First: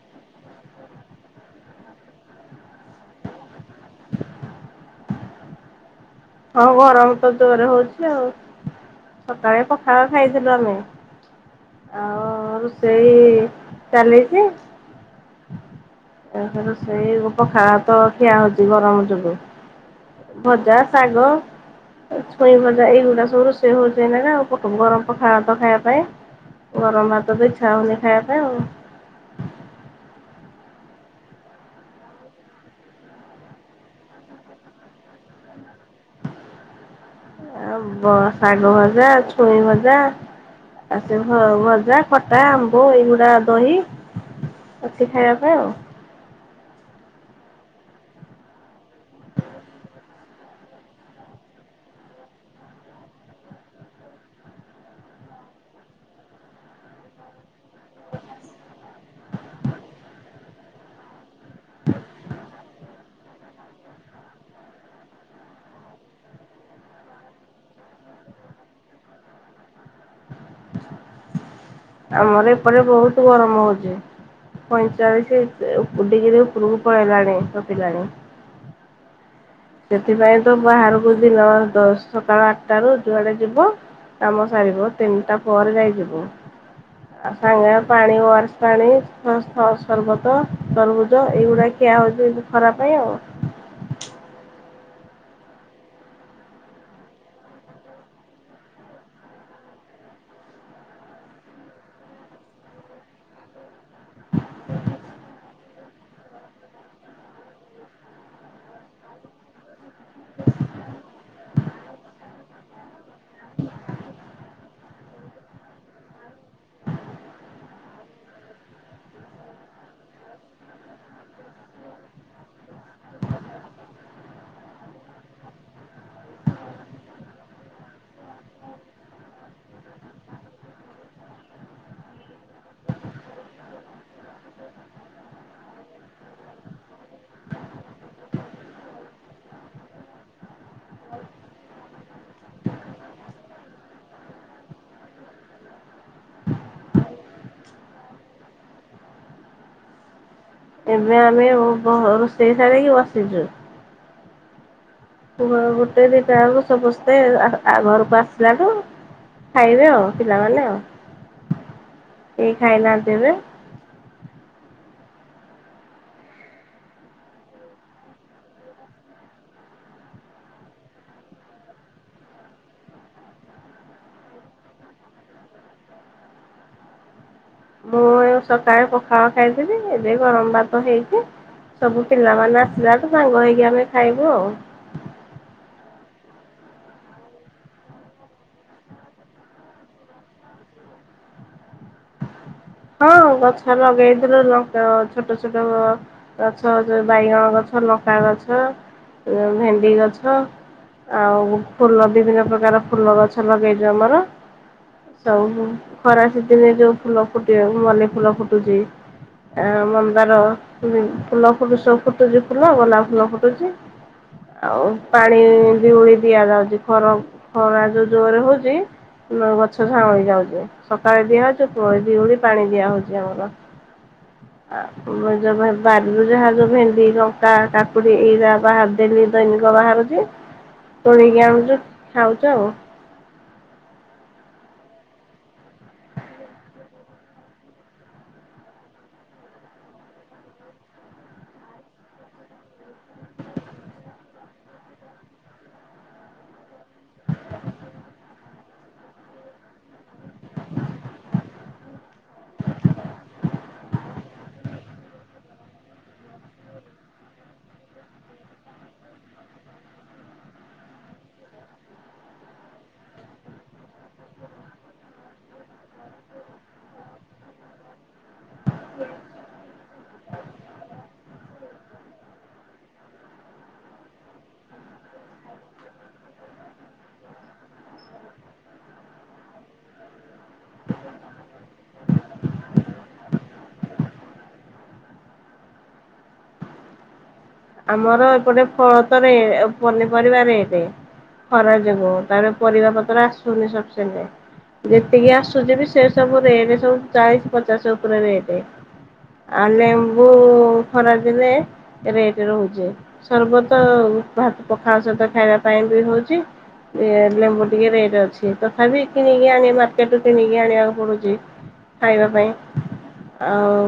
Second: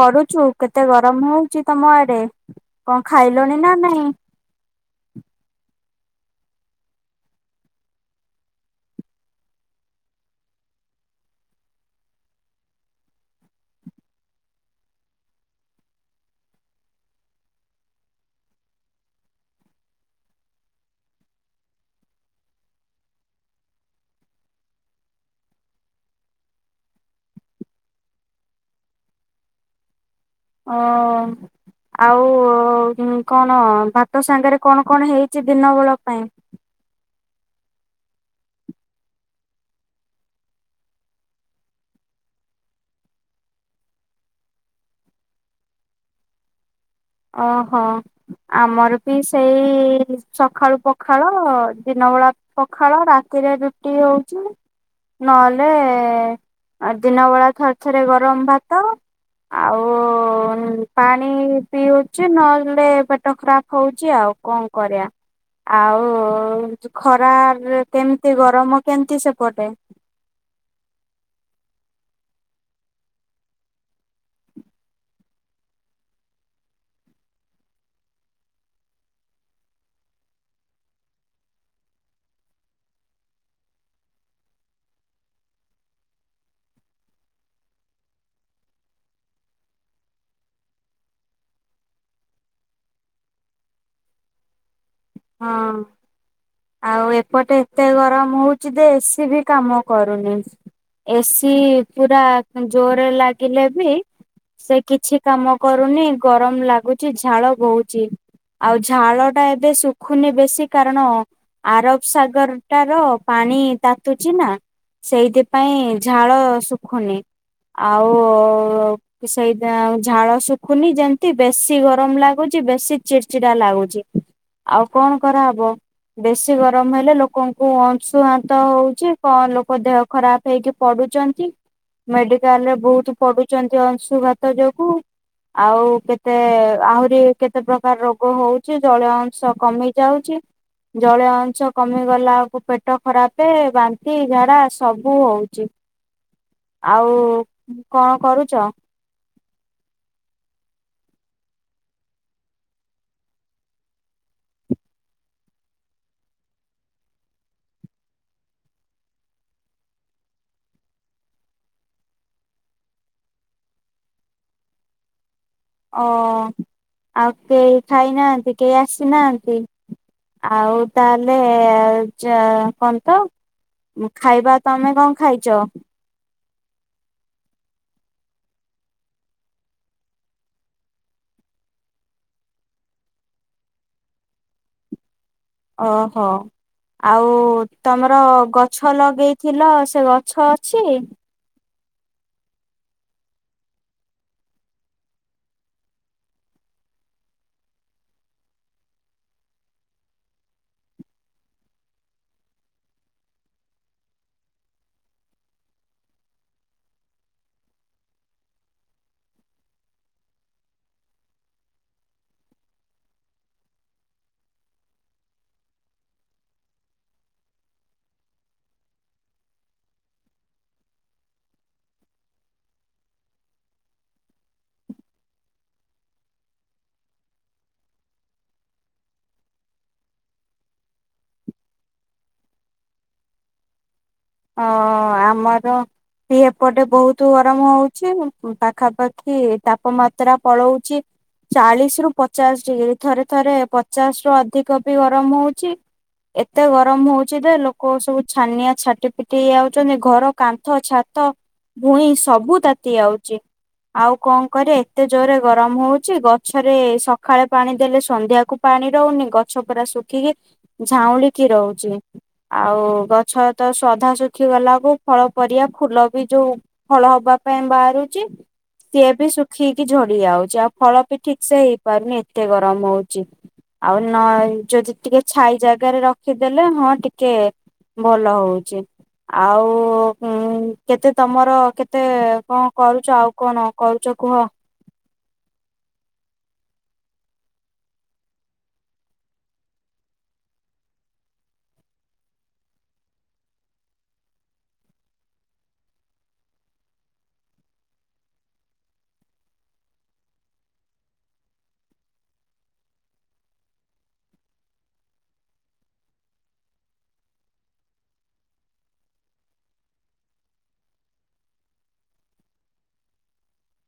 କରୁଛୁ କେତେ ଗରମ ହୋଉଛି ତମ ଆଡ଼େ? କଣ ଖାଇଲୁଣି ନା ନାଇଁ? ହଁ ଗରମ ତ ଜୋରେ ହୋଉଛି ଆଉ। ସକାଳେ ପଖାଳ ଖାଇଥିଲୁ ଆମେ। ଆଉ ରୁଷେଇ ଚାଲିଛି। ଆ ହ ରୁଷେଇ ଓ ପଖାଳ ଭାତ ଖିଆ ହୋଉଛି ଗରମ ଯୋଗୁ। ଭଜା ସାଗ। ଛୁଇଁ ଭଜା ଏଇଗୁଡା ସବୁ ରୋଷେଇ ହୋଉଛି ଏଇନେକା ଆଉ ପଖମ୍ ଗରମ୍ ପଖାଳ ଭାତ ଖାଇବା ପାଇଁ। ଗରମ୍ ଭାତ ବି ଇଚ୍ଛା ହୋଉନି ଖାଇବା ପାଇଁ ଆଉ। ଓ। ଆଉ କଣ ଭାତ ସାଙ୍ଗରେ କଣ କଣ ହେଇଛି ଦିନ ବେଳ ପାଇଁ? ଆ ବ ଶାଗ ଭଜା ଛୁଇଁ ଭଜା ଆ ସେ ଭ-ଭଜା ଖଟା ଆମ୍ବ ଏଇଗୁଡ଼ା ଦହି ଅଛି ଖାଇବା ପାଇଁ ଆଉ। ଅ ହ। ଆମର ବି ସେଇ ସକାଳୁ ପଖାଳ ଦିନ ବେଳା ପଖାଳ ରାତି ରେ ରୁଟି ହୋଉଛି। ନହେଲେ ଦିନ ବେଳା ଥରେ ଥରେ ଗରମ ଭାତ। ଆଉ ପାଣି ପିଉଛି ନହେଲେ ପେଟ ଖରାପ ହୋଉଛି ଆଉ କଣ କରିବା। ଆଉ ଖରା କେମିତି ଗରମ କେମିତି ସେପଟେ? ଆମର ଏପଟେ ବୋହୁତୁ ଗରମ ହୋଉଛି। ପଇଁଚାଳିଶ ଡିଗିରି ଉପରକୁ ପଳେଇଲାଣି ଟପିଲାଣି। ସେଥିପାଇଁ ତ ବାହାରକୁ ଦିନ ଦଶଟା ବାର୍ ଟା ବେଳୁ ଯୁଆଡ଼େ ଯିବ। କାମ ସାରିବୁ ତିନ୍ ଟା ପରେ ଯାଇଯିବୁ। ଆଉ ସାଙ୍ଗେ ପାଣି ୱାରେସ୍ ପାଣି ଥସ୍ ଥ ସର୍ବତ ତର୍ ବୁଜ ଏଇଗୁଡ଼ା କି କିଆ ହଉଛି, ହଉଛି ଖରାପ ପାଇଁ ଆଉ। ହଁ। ଆଉ' ଏପଟେ ଏତେ ଗରମ ହଉଛି ଯେ, ଏସି ବି କାମ କରୁନି। ଏସି ପୁରା ଜୋରରେ, ଲାଗିଲେ ବି ସେ କିଛି କାମ କରୁନି। ଗରମ ଲାଗୁଛିି, ଝାଳ ବହୁଛି। ଆଉ' ଝାଳ ଟା ଏବେ ଶୁ ଖୁନି, ବେଶୀ କାରଣ, ଆରବ ସାଗରଟାର, ପାଣି ତାତୁଛି ନା ସେଇଥିପାଇଁ, ଝାଳ ଶୁଖୁନି। ଆଉ, ସେଇଥିପାଇଁ ଝାଳ ଶୁଖୁନି, ଯେମିତି ବେଶି ଗରମ ଲାଗୁଛି। ବେଶୀ ଚିଡ, ଚିଡା ଲାଗୁଛି। ଆଉ କଣ କରାହବ? ବେଶୀ ଗରମ ହେଲେ, ଲୋକଙ୍କୁ ଅଂଶୁହାନ୍ତ ହଉଛି। କଣ, ଲୋକ ଦେହ ଖରାପ ହେଇକି ପଡୁ ଛନ୍ତି। ମେଡିକାଲରେ, ବହୁତ ପଢୁଛନ୍ତି ଅଂଶୁଘାତ ଯୋଗୁ ଆଉ' କେତେ, ଆହୁରି କେତେ ପ୍ରକାର ରୋଗ ହଉଛି। ଜଳୀୟ ଅଂଶ କମି ଯାଉଛି। ଜଳୀୟ ଅଂଶ କମିଗଲା ବଳକୁ, ପେଟ ଖରାପ, ବାନ୍ତି, ଝାଡା ସବୁ ହଉଛି। ଆଉ କଣ, କରୁଛ? ଏବେ ଆମେ, ଓହୋ, ରୋଷେଇ ସରିକି ବସିଛୁ। ପୁଅ, ଗୋଟେ ଦିଟା ବଳକୁ ସମସ୍ତେ, ଆ'ଆ -ଘରକୁ ଆସିଲାଠୁ ଖାଇବେ ଆଉ'। ପିଲାମାନେ ଆଉ'। କେହି ଖାଇନାହାନ୍ତି ଏବେ? ଓ ଆଉ, କେହି ଖାଇନାହାନ୍ତି? କେହି ଆସିନାହାନ୍ତି? ଆଉ ତାହେଲେ, ଯ, କଣ ତ। ଖାଇବା ତମେ କଣ, ଖାଇଛ? ମୁଁ, ସକାଳେ ପଖାଳ ଖାଇଥିଲି। ଏବେ ଗରମ ଭାତ ହେଇଛି। ସବୁ ପିଲାମାନେ ଆସିଲାଠୁ, ସାଙ୍ଗ ହେଇକି ଆମେ ଖାଇବୁ ଆଉ। ହ, ହ। ଆଉ ତମର, ଗଛ ଲଗେଇଥିଲ, ସେ ଗଛ ଅଛି? ହଁ, ଗଛ ଲଗେଇଥିଲୁ। ଲଙ୍କା ଗଛ, ଛୋଟ, ଛୋଟ ଗଛ ବାଇଗଣ ଗଛ। ଲଙ୍କା ଗଛ, ଓ ଭେଣ୍ଡି ଗଛ ଆଉ ଫୁଲ, ବିଭିନ୍ନ ପ୍ରକାର ଫୁଲ ଗଛ, ଲଗେଇଛୁ ଆମର। ସବୁ, ଖରା ସିଜିନ୍ ରେ ଯୋଉ ଫୁଲ ଫୁଟିବ, ମଲି ଫୁଲ ଫୁଟୁଛି। ଆ ମନ୍ଦାର, ଫୁଲ ଫୁଟିଛି ସବୁ ଫୁଟୁଛି ଫୁଲ, ଗୋଲାପ ଫୁଲ ଫୁଟୁଛି। ଆଉ' ପାଣି ଦିଓଳି ଦିଆଯାଉଛି। ଖରା, ଖରା ଯୋଉ ଜୋରରେ ହଉଛି ଗଛ ଝାଉଁଳି ଯାଉଛି। ସକାଳେ ଦିଆ ଦିଆଯାଉଛି। ପୁଣି ଦିଓଳି ପାଣି ଦିଆ ହଉଚି, ଆମର। ହ ଆଉ, ଯଉ ବାରିରୁ ଯାହା ଯୋଉ ଭେଣ୍ଡି, ଲଙ୍କା, କାକୁଡି ଏଇରା ବାହାର ଡେଲି ଦୈନିକ। ବାହାରୁଛି, ତୋଳିକି ଆଣୁଛୁ ଖାଉଛୁ ଆଉ। ଓ ଆମର ଇ, ଏପଟେ ବହୁତ ଗରମ ହଉଛି। ପାଖା, ପାଖି ତାପମାତ୍ରା ପଳଉଛି। ଚାଳିଶ ରୁ ପଚାଶ ଡିଗ୍ରୀ। ଥରେ, ଥରେ ପଚାଶ ରୁ ଅଧିକ ବି ଗରମ ହଉଛି। ଏତେ ଗରମ ହଉଚି ଯେ, ଲୋକ ସବୁ ଛାନିଆ, ଛାଟି ପି ଟି, ଆାଉଛନ୍ତି। ଘର କାନ୍ଥ, ଛାତ, ଭୁଇଁ ସବୁ ତାତି ଆଉଛି। ଆଉ କଣ କରେ, ଏତେ ଜୋରେ ଗରମ ହଉଛି। ଗଛରେ, ସକାଳେ ପାଣି ଦେଲେ, ସନ୍ଧ୍ୟାକୁ ପା ପାଣି ରହୁନି, ଗଛ ପୁରା ଶୁଖିକି ଝାଉଉଁଳିକି ରହୁଛି। ଆଉ ଗଛ ତ ସ ତ ଶୁଖି ଗଲାକୁ, ଫଳ ପରିବା, ଫୁଲ ବି ଯୋଉ ଫଳ ହବା ପାଇଁ ବାହାରୁଛି ସିଏ ବି ଶୁଖକି ଝଡି ଯାଉଛି। ଆଉ' ଫଳ ବି ଠିକ୍ ସେ ହେଇପାରୁନି। ଏତେ ଗରମ ହଉଛି। ଆଉ' ନ- ଯଦି ଟିକେ ଛାଇ ଜାଗାରେ ରଖିଦେଲେ, ହଁ ଟିକେ ଭଲ ହଉଛି। ଆଉ' ହୁଁ। କେତେ ତମର, କେତେ କଣ, କରୁଛ? ଆଉ କଣ, କରୁ ଛ କୁହ। ଆମର ଏପଟେ ଫଳ ତରେ ପନିପରିବା ରେଟ। ଖରା ଯୋଗୁ ତାପରେ ପରିବା ପତ୍ର ଆସୁନି ସପିଂସେଣ୍ଟ। ଯେତିକି ଆସୁଛି ବି ସେ ସବୁ ରେଟ ସବୁ ଚାଳିଶ ପଚାଶ ଉପରେ ରେଟେ ଆଉ ଲେମ୍ବୁ ଖରା ଦିନେ ରେଟ। ରହୁଚି ସର୍ବତ ଭାତ ପଖାଳ ସହିତ ଖାଇବା ପାଇଁ ବି ହଉଚି। ଲେମ୍ବୁ ଟିକେ ରେଟ୍ ଅଛି ତଥାପି କିଣିକି ଆଣି ମାର୍କେଟୁ କିଣିକି ଆଣିବାକୁ ପଡୁଚି। ଖାଇବା ପାଇଁ ଆଉ।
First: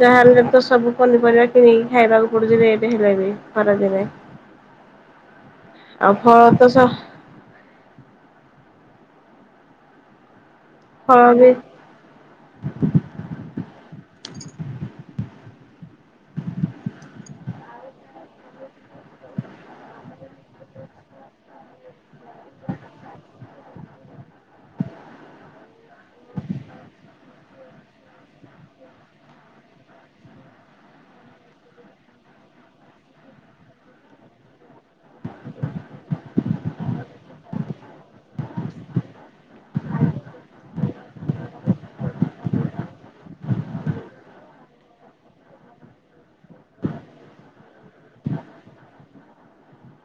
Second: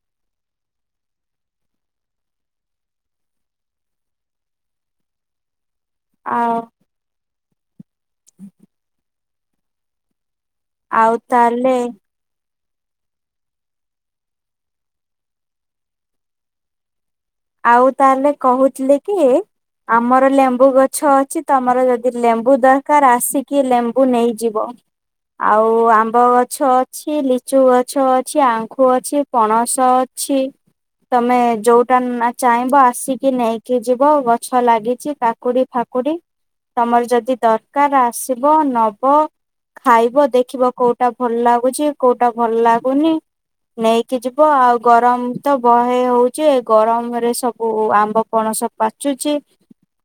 ଯାହାହେଲେ ତ ସବୁ ପନିରିବା କିଣିକି ଖାଇବାକୁ [inaudible] ରେଟ ହେଲାଣି ଖରାଦିନେ। ଆଉ ଫଲତ ଶ ଆଉ ଫଳ ବି ତାଲେ ଆଉ ତାହେଲେ କହୁଥିଲେକି। ଆମର ଲେମ୍ବୁ ଗଛ ଅଛି ତମର ଯଦି ଲେମ୍ବୁ ଦରକାର ଆସିକି ଲେମ୍ବୁ ନେଇଯିବ। ଆଉ ଆମ୍ବ ଗଛ ଅଛି ଲିଚୁ ଗଛ ଅଛି ଆଖୁ ଅଛି ପଣସ ଅ ଅଛି ତମେ ଯୋଉଟା ନା ଚାହିଁବ ଆସିକି ନେଇକି ଯିବ ଗଛ ଲାଗିଛି କାକୁଡି ଫାକୁଡି ତମର ଯଦି ଦରକାର ଆସିବ ନବ। ଖାଇବ ଦେଖିବ କୋଉଟା ଭଲ ଲାଗୁଛି କୋଉଟା ଭଲ ଲାଗୁନି। ନେଇକି ଯିବ ଆଉ ଗରମ ତ ବହେ ହଉଛି ଗରମ। ରେ ସବୁ ଆମ୍ବ ପଣସ ପାଚୁଚି।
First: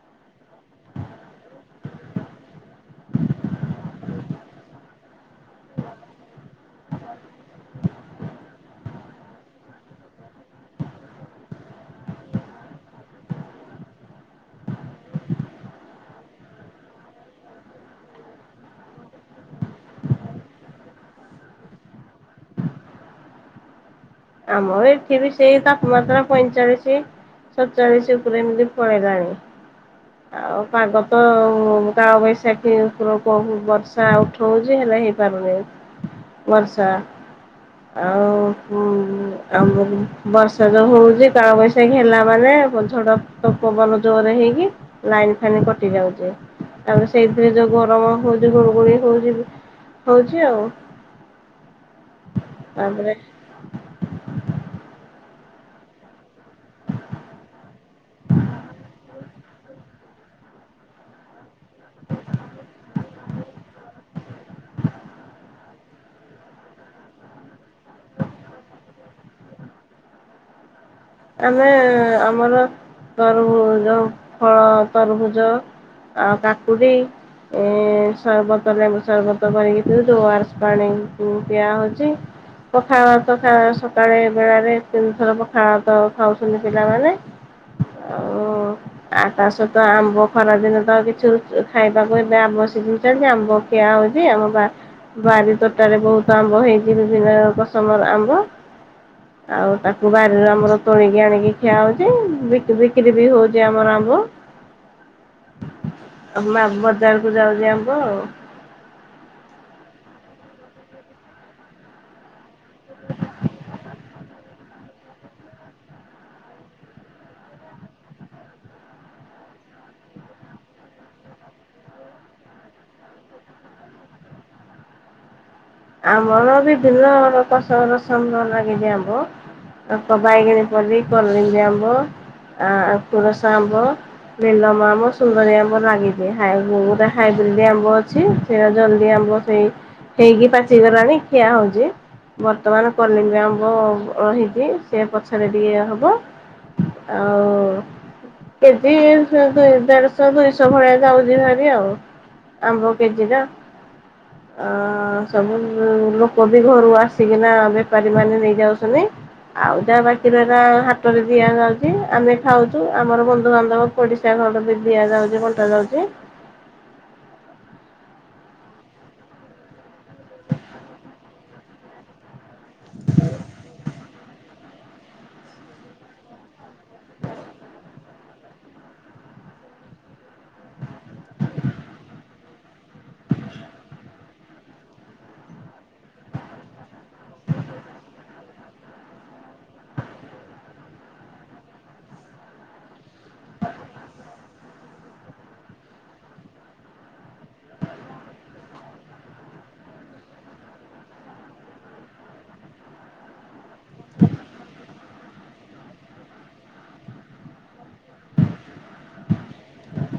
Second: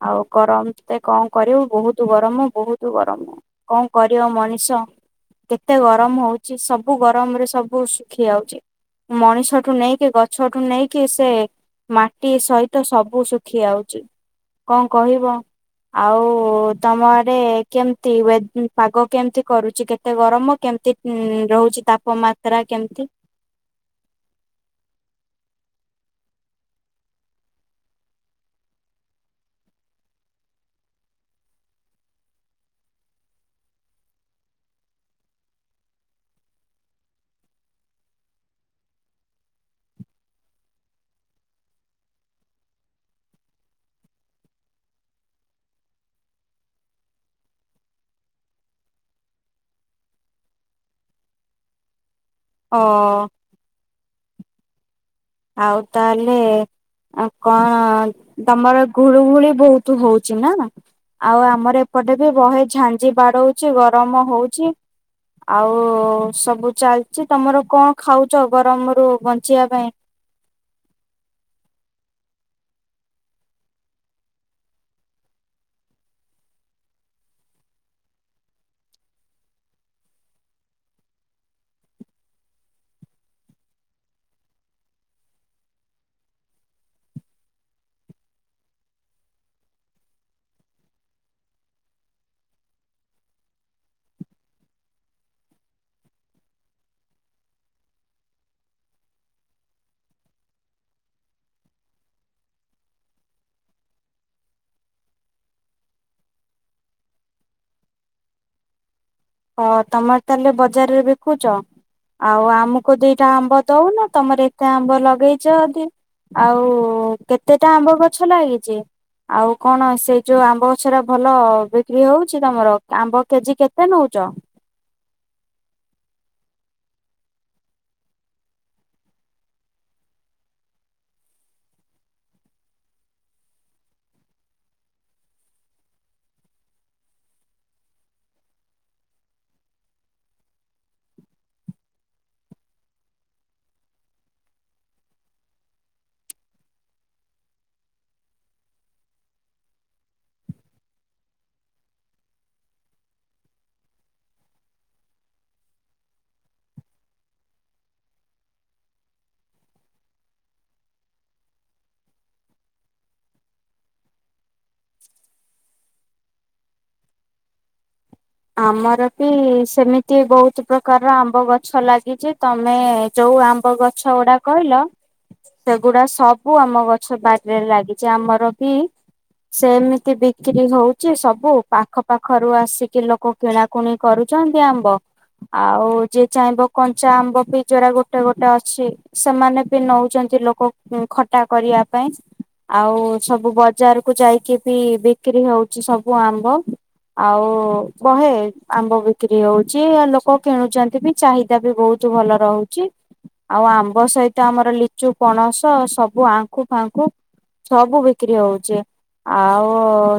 ଆଉ ଗରମ ତେ କଣ କରିବୁ ବହୁତ ଗରମ ବହୁତ ଗରମ କଣ କରିବ ମଣିଷ। କେତେ ଗରମ ହଉଚି ସବୁ ଗରମ ରେ ସବୁ ଶୁଖି ଯାଉଚି। ମଣିଷଠୁ ନେଇକି ଗଛଠୁ ନେଇକି ସେ ମାଟି ସହିତ ସବୁ ଶୁଖି ଯାଉଛି କଣ କହିବ। ଆଉ ତମ ଆଡେ ୱେବ କେମତି ପାଗ କେମିତି କରୁଚି କେତେ ଗରମ କେ କେମତି ରହୁଛି ତାପମାତ୍ରା କେମତି। ଆମ ଏଠି ବି ସେଇ ତାପମାତ୍ରା ପଇଁଚାଳିଶ। ସତତାଳିଶ ଉପରେ ଏମତି ପଳେଇଲାଣି। ଆଉ ପାଗ ତ କାଳ ବୈଶାଖୀ ଉପରକୁ ବର୍ଷା ଉଠଉଛି ହେଲେ ଲେ ହେଇପାରୁନି ବର୍ଷା ଆଉ ହୁଁ। ଆମର ବର୍ଷା ଯୋଉ ହଉଚି କଳ ବୈଶାଖୀ ହେଲା ମାନେ ଝଡ଼ ତ ପବନ ଜୋ ରରେ ହେଇକି ଲାଇନ ଫାଇନ କଟି ଯାଉଛି। ଆଉ ସେଇଥିରେ ଯୋଉ ଗରମ ହଉଛି ଗୁଲଗୁଳି ହଉଛି ହଉଛି ଆଉ। ଓ। ତାପରେ ଆଉ ତାହେଲେ କଣ ତମର ଘୁଳୁ ଘୁଳି। ବହୁତ ହଉଛି ନା। ଆଉ ଆମର ଏପଟେ ବି ବହେ ଝାଞ୍ଜି ବାଡଉଚି ଗରମ ହଉଚି। ଆଉ ସବୁ ଚାଲିଚି ତମର କଣ ଖାଉଚ ଗରମରୁୁ ବଞ୍ଚିବା ପାଇଁ। ଆମେ ଆମର ତରଭୁଉ ଫଳ ତରଭୁଜ ଆ କାକୁଡି। ଏଁ ସର୍ବତ ଲେମ୍ବୁ ସର୍ବତ କରିକି ପିଉଚୁ ଓୟାର୍ସ ପାଣି ପିଆହଉଚି। ପଖାଳ ଭାତ ସକାଳେ ବେଳାରେ ତିନିଥର ପଖାଳ ଭାତ ତ ଖାଉଛନ୍ତି ପିଲାମାନେ। ଓ ଆଉ ତା ସହିତ ଆମ୍ବ ଖରା ଦିନ ତ କିଛି ରୁଚୁ ଖାଇବାକୁ ଏବେ ଆବ୍ୟ ଜିନ ଆମ୍ବ ଖିଆ ହଉଛି ଆମ ବା ବାରି ତୋଟାରେ ବହୁତ ଆମ୍ବ ହେଇଛି ବିଭିନ୍ନ କସମର ଆମ୍ବ। ଆଉ ତାକୁ ବାରିରୁ ଆମର ତୋଳିକି ଆଣିକି ଖିଆ ହଉଛି ବିକ୍ରି ବି ହଉଛି ଆମର ଆମ୍ବ। ଆମ ଆମ୍ବ ବଜାରକୁ ଯାଉଛି ଆମ୍ବ ଆଉ। ହ ତମର ତାଲେ ବଜାରରେ ବିକୁଚ ଆଉ ଆମୁକୁ ଦିଟା ଆମ୍ବ ଦଉନ। ତମର ଏତେ ଆମ୍ବ ଲଗେଇଚ ଯଦି ଆଉ କେତେଟା ଆମ୍ବ ଗଛ ଲାଗିଚି? ଆଉ କଣ ସେଇ ଯୋଉ ଆମ୍ବ ଗଛରା ଭଲ ବିକ୍ରି ହଉଚି ତମର ଆମ୍ବ କେଜି କେତେ ନଉ ଚ। ଆମର ବିଭିନ୍ନ ପସମ ରସମ ର ଲାଗିଚି ଆମ୍ୱ। ତାର ତ ବାଇଗଣି ପଲ୍ଲି, କଲିମ୍ବି ଆମ୍ୱ ଆ କୋରସ ଆମ୍ୱ। ନିଲମ ଆମ୍ୱ ସୁନ୍ଦରୀ ଆମ୍ବ ନାଗିଚି ହାଏ କୋଉ ଗୁଡା ହାଇବ୍ରିଡି ଆମ୍ବ ଅଛି। ସେଇଟା ଜଲଦି ଆମ ମ୍ୱ ସେଇ ହେଇକି ପାଚିଗଲାଣି ଖିଆ ହଉଚି। ବର୍ତ୍ତମାନ କଲିମ୍ବି ଆମ୍ୱ-ଅ ହେଇଚି ସେ ପଛରେ ଟିକେ ହବ। ଆଉ କେଜି [unintelligible] ଦେଡଶହ ଦୁଇଶହ ଭଳିଆ ଯାଉଚି ଭାରି ଆଉ। ଆମ୍ବ କେଜି ଟା ଅ ସବୁ ଲୋକ ବି ଘରୁ ଆସିକିନା ବେପାରୀ ମାନେ ନେଇଯାଉଛନ୍ତି। ଆଉ ଯାହା ବାକି ରହିରା ହାଟରେ ଦିଆଯାଉଚି ଆମେ ଖାଉଚୁ ଆମର ବନ୍ଧୁବାନ୍ଧବ ପଡିଶା ଘର ବି ଦିଆ ଯାଉଚି ବଣ୍ଟା ଯାଉଚି। ଆମର ବି ସେମିତି ବହୁତ ପ୍ରକାର ଆମ୍ବ ଗଛ ଲାଗିଚି ତମେ ଯୋଉ କଉ ଆମ୍ବ ଗଛ ଗୁଡା କହିଲ ସେଗୁଡା ସବୁ ଆମ ଗଛ ବାରିରେ ଲାଗିଚି ଆମର ବି ସେମିତି ବିକ୍ରି ହଉଚି ସବୁ ପାଖ ପାଖରୁ ଆସିକି ଲୋ କ କିଣାକୁଣି କରୁଚନ୍ତି ଆମ୍ବ। ଆଉ ଯିଏ ଚାହିଁବ କଞ୍ଚା ଆମ୍ବ ପି ଜଉରା ଗୋଟେ ଗୋଟେ ଅଛି ସେମାନେ ବି ନଉଚ ନ୍ତି ଲୋକ ଖଟା କରିବା ପାଇଁ ଆଉ ସବୁ ବଜାରକୁୁ ଯାଇକି ବି ବିକ୍ରି ହଉଚି ସବୁ ଆମ୍ବ ଆଉ ବହେ ଆମ୍ବ ବିକ୍ରି ହଉଚି ଆ ଲୋକ କିଣୁଚନ୍ତି ବି ଚାହିଦା ବି ବହୁତ ଭଲ ରହୁଚି। ଆଉ ଆମ୍ବ ସହିତ ଆମର ଲିଚୁ, ପଣସ ସବୁ ଆଙ୍ଖୁ ଫାଙ୍କୁୁ। ସବୁ ବିକ୍ରି ହଉଚି। ଆଉ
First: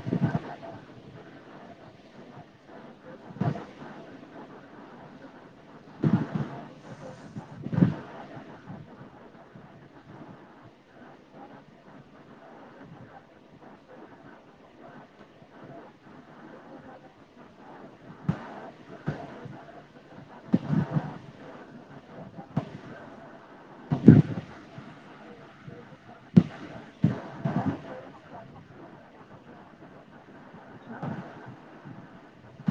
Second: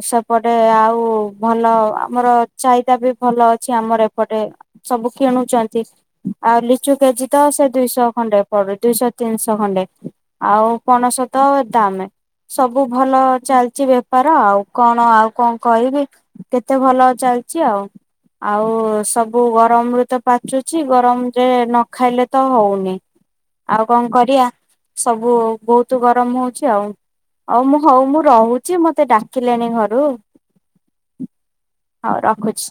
ସେପଟେ ଆଉ ଭଲ ଆମର ଚାଇଦା ବି ଭଲ ଅଛି ଆମର ଏପଟେ ସବୁ କିଣୁଚନ୍ତି ଆଉ ଲିଚୁ କେଜି ତ ସେ ଦୁଇଶହ ଖଣ୍ଡେ ପଡୁ ଦୁଇଶହ ତିନିଶହ ଖଣ୍ଡେ ଆଉ ପଣସ ତ ଦାମେ ସବୁ ଭଲ ଚାଲଚି ବେପାର ଆଉ କଣ ଆଉ କଣ କଇବି କେତେ ଭଲ ଚାଲ ଚି ଆଉ ଆଉ ସବୁ ଗରମରୁୁ ତ ପାଚୁଚି ଗରମ ଯେ ନ ଖାଇଲେ ତ ହଉନି। ଆଉ କଣ କରିଆ ସବୁ ବହୁତୁ ଗରମ ହଉଚି ଆଉ। ହଉ ମୁଁ ହଉ ମୁଁ ରହୁଚି ମତେ ଡାକିଲେଣି ଘରୁ। ହଉ ରଖୁଛି।